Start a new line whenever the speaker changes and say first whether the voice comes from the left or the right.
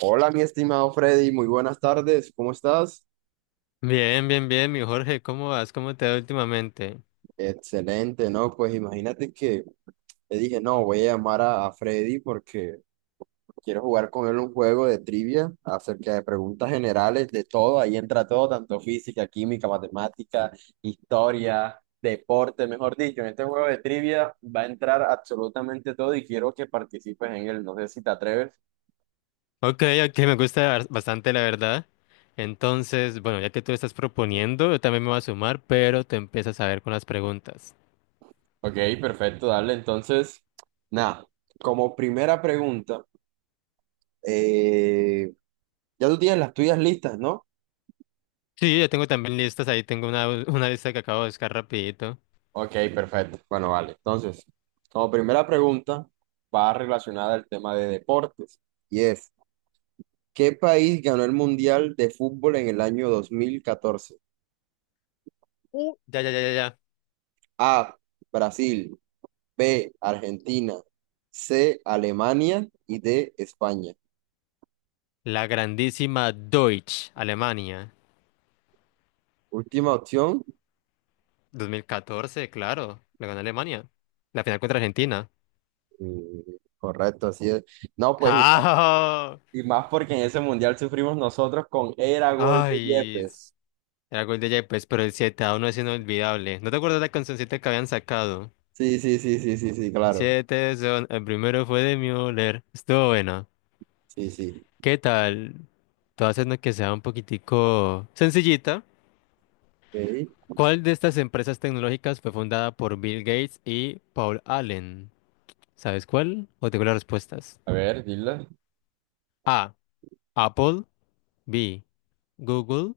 right: Hola, mi estimado Freddy, muy buenas tardes, ¿cómo estás?
left: Bien, bien, bien, mi Jorge, ¿cómo vas? ¿Cómo te va últimamente?
right: Excelente, ¿no? Pues imagínate que le dije, no, voy a llamar a Freddy porque quiero jugar con él un juego de trivia acerca de preguntas generales de todo, ahí entra todo, tanto física, química, matemática, historia, deporte, mejor dicho, en este juego de trivia va a entrar absolutamente todo y quiero que participes en él, no sé si te atreves.
left: Ok, ok, me gusta bastante, la verdad. Entonces, bueno, ya que tú estás proponiendo, yo también me voy a sumar, pero te empiezas a ver con las preguntas.
right: Ok, perfecto, dale, entonces, nada, como primera pregunta. Eh, ya tú tienes las tuyas listas, ¿no?
left: Sí, ya tengo también listas, ahí tengo una lista que acabo de buscar rapidito.
right: Ok, perfecto. Bueno, vale. Entonces, como primera pregunta, va relacionada al tema de deportes. Y es, ¿qué país ganó el Mundial de Fútbol en el año 2014?
left: Ya, ya, ya, ya, ya.
right: A, Brasil. B, Argentina. C, Alemania. Y D, España.
left: La grandísima Deutsch, Alemania.
right: Última opción.
left: 2014, claro, la ganó Alemania. La final contra Argentina.
right: Mm. Correcto, así es. No, pues,
left: ¡Ah!
right: y más porque en ese Mundial sufrimos nosotros con era gol de
left: Ay,
right: Yepes.
left: era gol de Yepes, pero el siete a 1 es inolvidable. ¿No te acuerdas la cancioncita que habían sacado?
right: Sí, sí, sí, sí, sí, sí, claro.
left: Siete son, el primero fue de Müller. Estuvo bueno.
right: Sí, sí.
left: ¿Qué tal? Todo haciendo que sea un poquitico sencillita.
right: Ok.
left: ¿Cuál de estas empresas tecnológicas fue fundada por Bill Gates y Paul Allen? ¿Sabes cuál? O tengo las respuestas.
right: A ver, dile.
left: A. Apple. B. Google.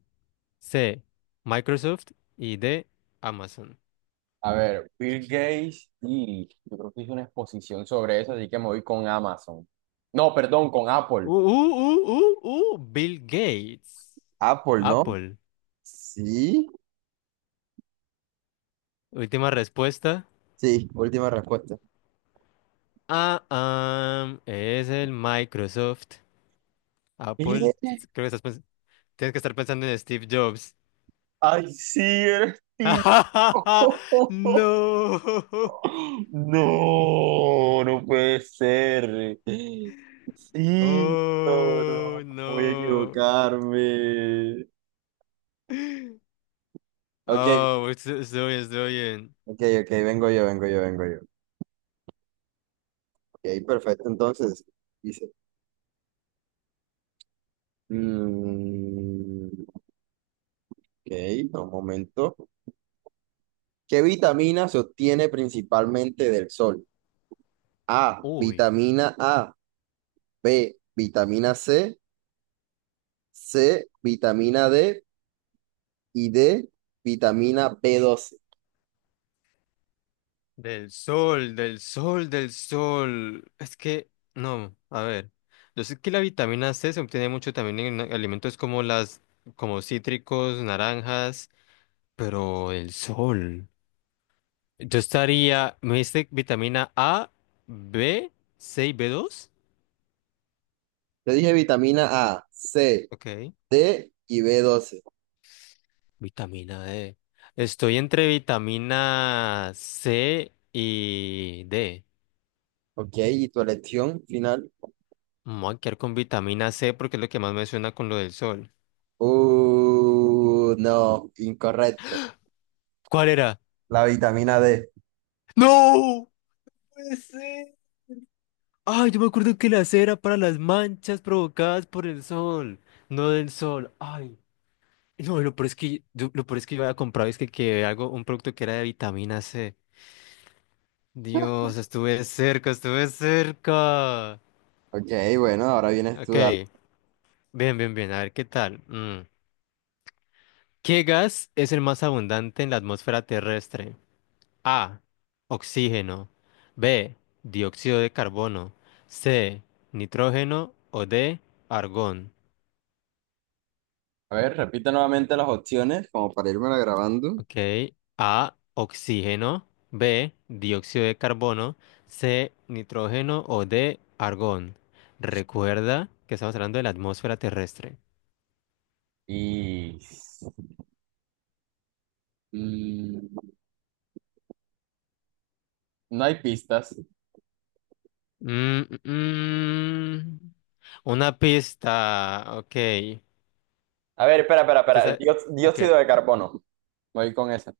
left: C. Microsoft. Y D. Amazon.
right: A ver, Bill Gates, y yo creo que hizo una exposición sobre eso, así que me voy con Amazon. No, perdón, con Apple.
left: Bill Gates.
right: Apple, ¿no?
left: Apple.
right: Sí.
left: Última respuesta.
right: Sí, última respuesta.
left: Ah, es el Microsoft. Apple.
right: ¿Eh?
left: Creo que tienes que estar pensando en Steve Jobs.
right: Ay, sí, eres tío.
left: No.
right: No, no puede ser. Sí, no, no,
left: Oh,
right: no voy a
left: no.
right: equivocarme. Ok,
left: Oh, estoy bien, estoy bien.
right: ok, ok, vengo yo, vengo yo, vengo yo. Y ahí perfecto, entonces dice, mm, ok, no, un momento. ¿Qué vitamina se obtiene principalmente del sol? A,
left: Uy.
right: vitamina A, B, vitamina C, C, vitamina D y D, vitamina B12.
left: Del sol, del sol, del sol. Es que, no, a ver. Yo sé que la vitamina C se obtiene mucho también en alimentos como cítricos, naranjas, pero el sol. Yo estaría, me dice vitamina A, B, C y B2.
right: Te dije vitamina A, C,
left: Ok.
right: D y B12.
left: Vitamina D. Estoy entre vitamina C y D.
right: Ok, ¿y tu elección final?
left: Me voy a quedar con vitamina C porque es lo que más me suena con lo del sol.
right: No, incorrecto.
left: ¿Cuál era?
right: La vitamina D.
left: ¡No! Puede ser. Ay, yo me acuerdo que la cera para las manchas provocadas por el sol, no del sol. Ay, no, lo peor es que yo, lo peor es que yo había comprado es que algo, un producto que era de vitamina C. Dios, estuve cerca, estuve cerca.
right: Ok, bueno, ahora vienes tú,
left: Ok,
right: dale.
left: bien, bien, bien, a ver qué tal. Mm. ¿Qué gas es el más abundante en la atmósfera terrestre? A, oxígeno. B, dióxido de carbono. C, nitrógeno o D, argón.
right: A ver, repite nuevamente las opciones como para irme grabando.
left: Ok. A, oxígeno. B, dióxido de carbono. C, nitrógeno. O D, argón. Recuerda que estamos hablando de la atmósfera terrestre.
right: Y... mm, no hay pistas.
left: Mm, mm. Una pista. Ok.
right: A ver, espera, espera,
left: Te
right: espera. El
left: sa- ok.
right: dióxido de carbono. Voy con esa.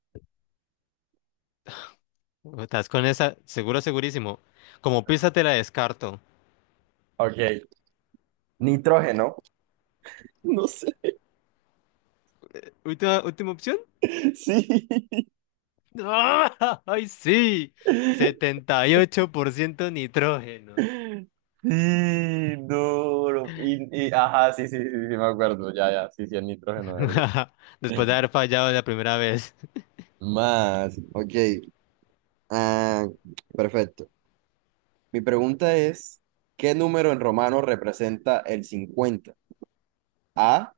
left: ¿Estás con esa? Seguro, segurísimo. Como pista te la descarto.
right: Ok. Nitrógeno. No sé.
left: Última, última opción.
right: Sí.
left: ¡Ah! ¡Ay, sí! 78% nitrógeno.
right: Sí, duro. Y, ajá, sí, sí, sí, sí, me acuerdo. Ya, ya, sí, sí, el nitrógeno, ¿verdad?
left: Después de haber fallado la primera vez.
right: Más. Ok. Ah, perfecto. Mi pregunta es, ¿qué número en romano representa el 50? A,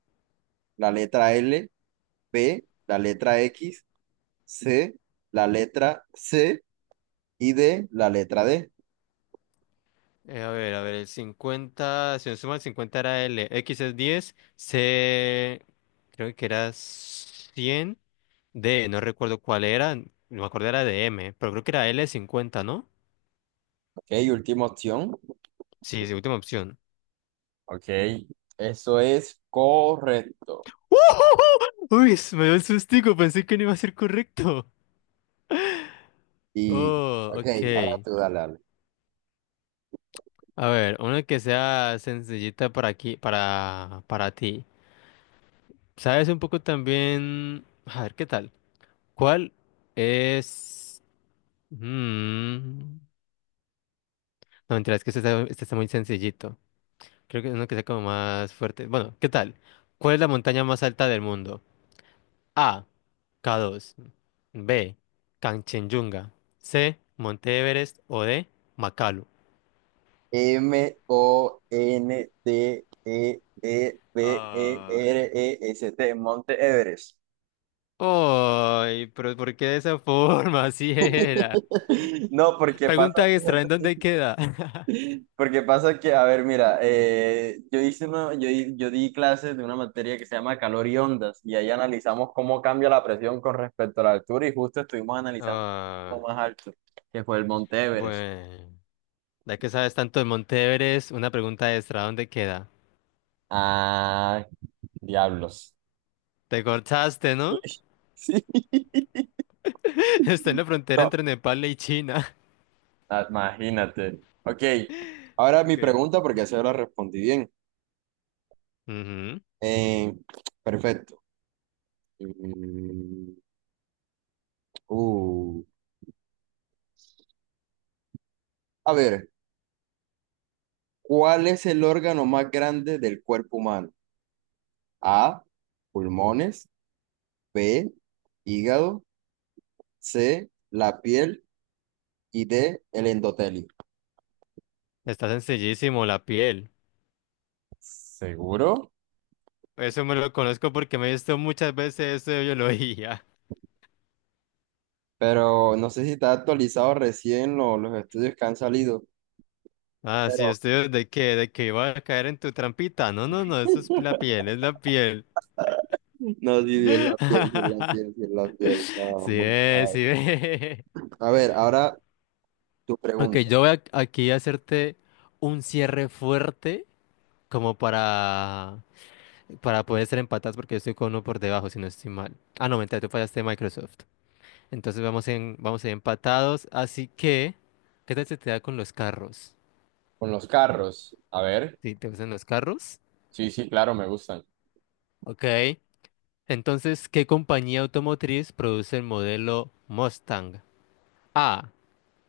right: la letra L, B, la letra X, C, la letra C y D, la letra D.
left: A ver, a ver, el 50, si no suma el 50 era L, X es 10, C creo que era 100, D no recuerdo cuál era, no me acuerdo era de M, pero creo que era L 50, ¿no?
right: Ok, última opción.
left: Sí, es última opción.
right: Ok, eso es correcto.
left: Uy, se me dio el sustico, pensé que no iba a ser correcto.
right: Y,
left: Oh,
right: ok, ahora
left: ok.
right: tú dale, dale.
left: A ver, una que sea sencillita para aquí, para ti. ¿Sabes un poco también? A ver, ¿qué tal? ¿Cuál es? Mm, no, mentira, es que este está muy sencillito. Creo que es uno que sea como más fuerte. Bueno, ¿qué tal? ¿Cuál es la montaña más alta del mundo? A. K2. B. Kanchenjunga. C. Monte Everest. O D. Makalu.
right: M, O, N, T, E, E, B, E,
left: Ah,
right: R, E, S, T, Monte Everest.
left: ay, pero ¿por qué de esa forma? Así era.
right: No, porque pasa.
left: Pregunta extra, ¿en dónde queda?
right: Porque pasa que, a ver, mira, yo di clases de una materia que se llama calor y ondas, y ahí analizamos cómo cambia la presión con respecto a la altura, y justo estuvimos analizando lo
left: Ah,
right: más alto, que fue el Monte Everest.
left: bueno. Ya que sabes tanto de Monteveres, una pregunta extra, ¿dónde queda?
right: Ah, diablos.
left: Te cortaste, ¿no?
right: Sí,
left: Está en la frontera
right: no,
left: entre Nepal y China.
right: ah, imagínate. Ok, ahora mi
left: Ok.
right: pregunta, porque así la respondí bien.
left: Ujú.
right: Eh, perfecto. Mm, uh, a ver. ¿Cuál es el órgano más grande del cuerpo humano? A, pulmones, B, hígado, C, la piel y D, el endotelio.
left: Está sencillísimo, la piel.
right: ¿Seguro?
left: Eso me lo conozco porque me he visto muchas veces eso de biología.
right: Pero no sé si está actualizado recién los estudios que han salido,
left: Ah, sí,
right: pero
left: estoy de que iba a caer en tu trampita. No, no, no, eso es la piel, es la piel.
right: no, sí, sí, es la piel, sí, es la piel, sí, es la piel. No,
left: Sí,
right: muy
left: es,
right: mal.
left: sí, es.
right: A ver, ahora tu
left: Ok,
right: pregunta.
left: yo aquí a hacerte un cierre fuerte como para poder ser empatados porque yo estoy con uno por debajo, si no estoy mal. Ah, no, mentira, tú fallaste Microsoft. Entonces vamos a ir empatados, así que, ¿qué tal se te da con los carros?
right: Con los carros. A ver.
left: ¿Sí, te gustan los carros?
right: Sí, sí, claro, me gustan.
left: Ok. Entonces, ¿qué compañía automotriz produce el modelo Mustang? A.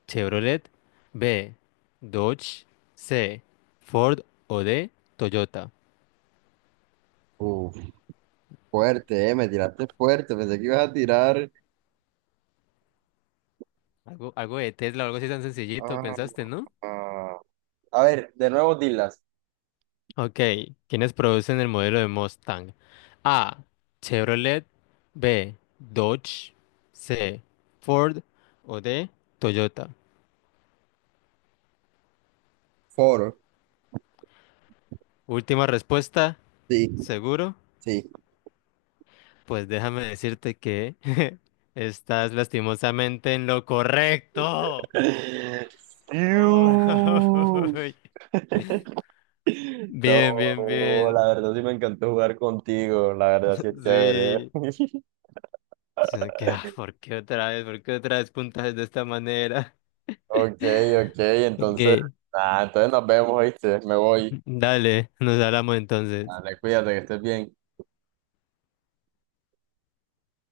left: Chevrolet. B. Dodge. C. Ford o D. Toyota.
right: Uf, fuerte, me tiraste fuerte, pensé que ibas a tirar.
left: Algo de Tesla, algo así tan sencillito,
right: Ah,
left: pensaste, ¿no?
right: ah. A ver, de nuevo dilas.
left: Ok, ¿quiénes producen el modelo de Mustang? A. Chevrolet. B. Dodge. C. Ford. O D. Toyota.
right: Foro.
left: Última respuesta.
right: Sí,
left: ¿Seguro?
right: sí.
left: Pues déjame decirte que estás lastimosamente en lo correcto.
right: Fiu.
left: Oh, bien, bien,
right: No, la
left: bien.
right: verdad sí me encantó jugar contigo, la verdad sí es chévere. ¿Eh?
left: Sí. Sino que, ¿por qué otra vez? ¿Por qué otra vez puntajes de esta manera?
right: Ok, ok, entonces,
left: Ok.
right: ah, entonces nos vemos, ¿viste? Me voy.
left: Dale, nos hablamos entonces.
right: Dale, cuídate, que estés bien.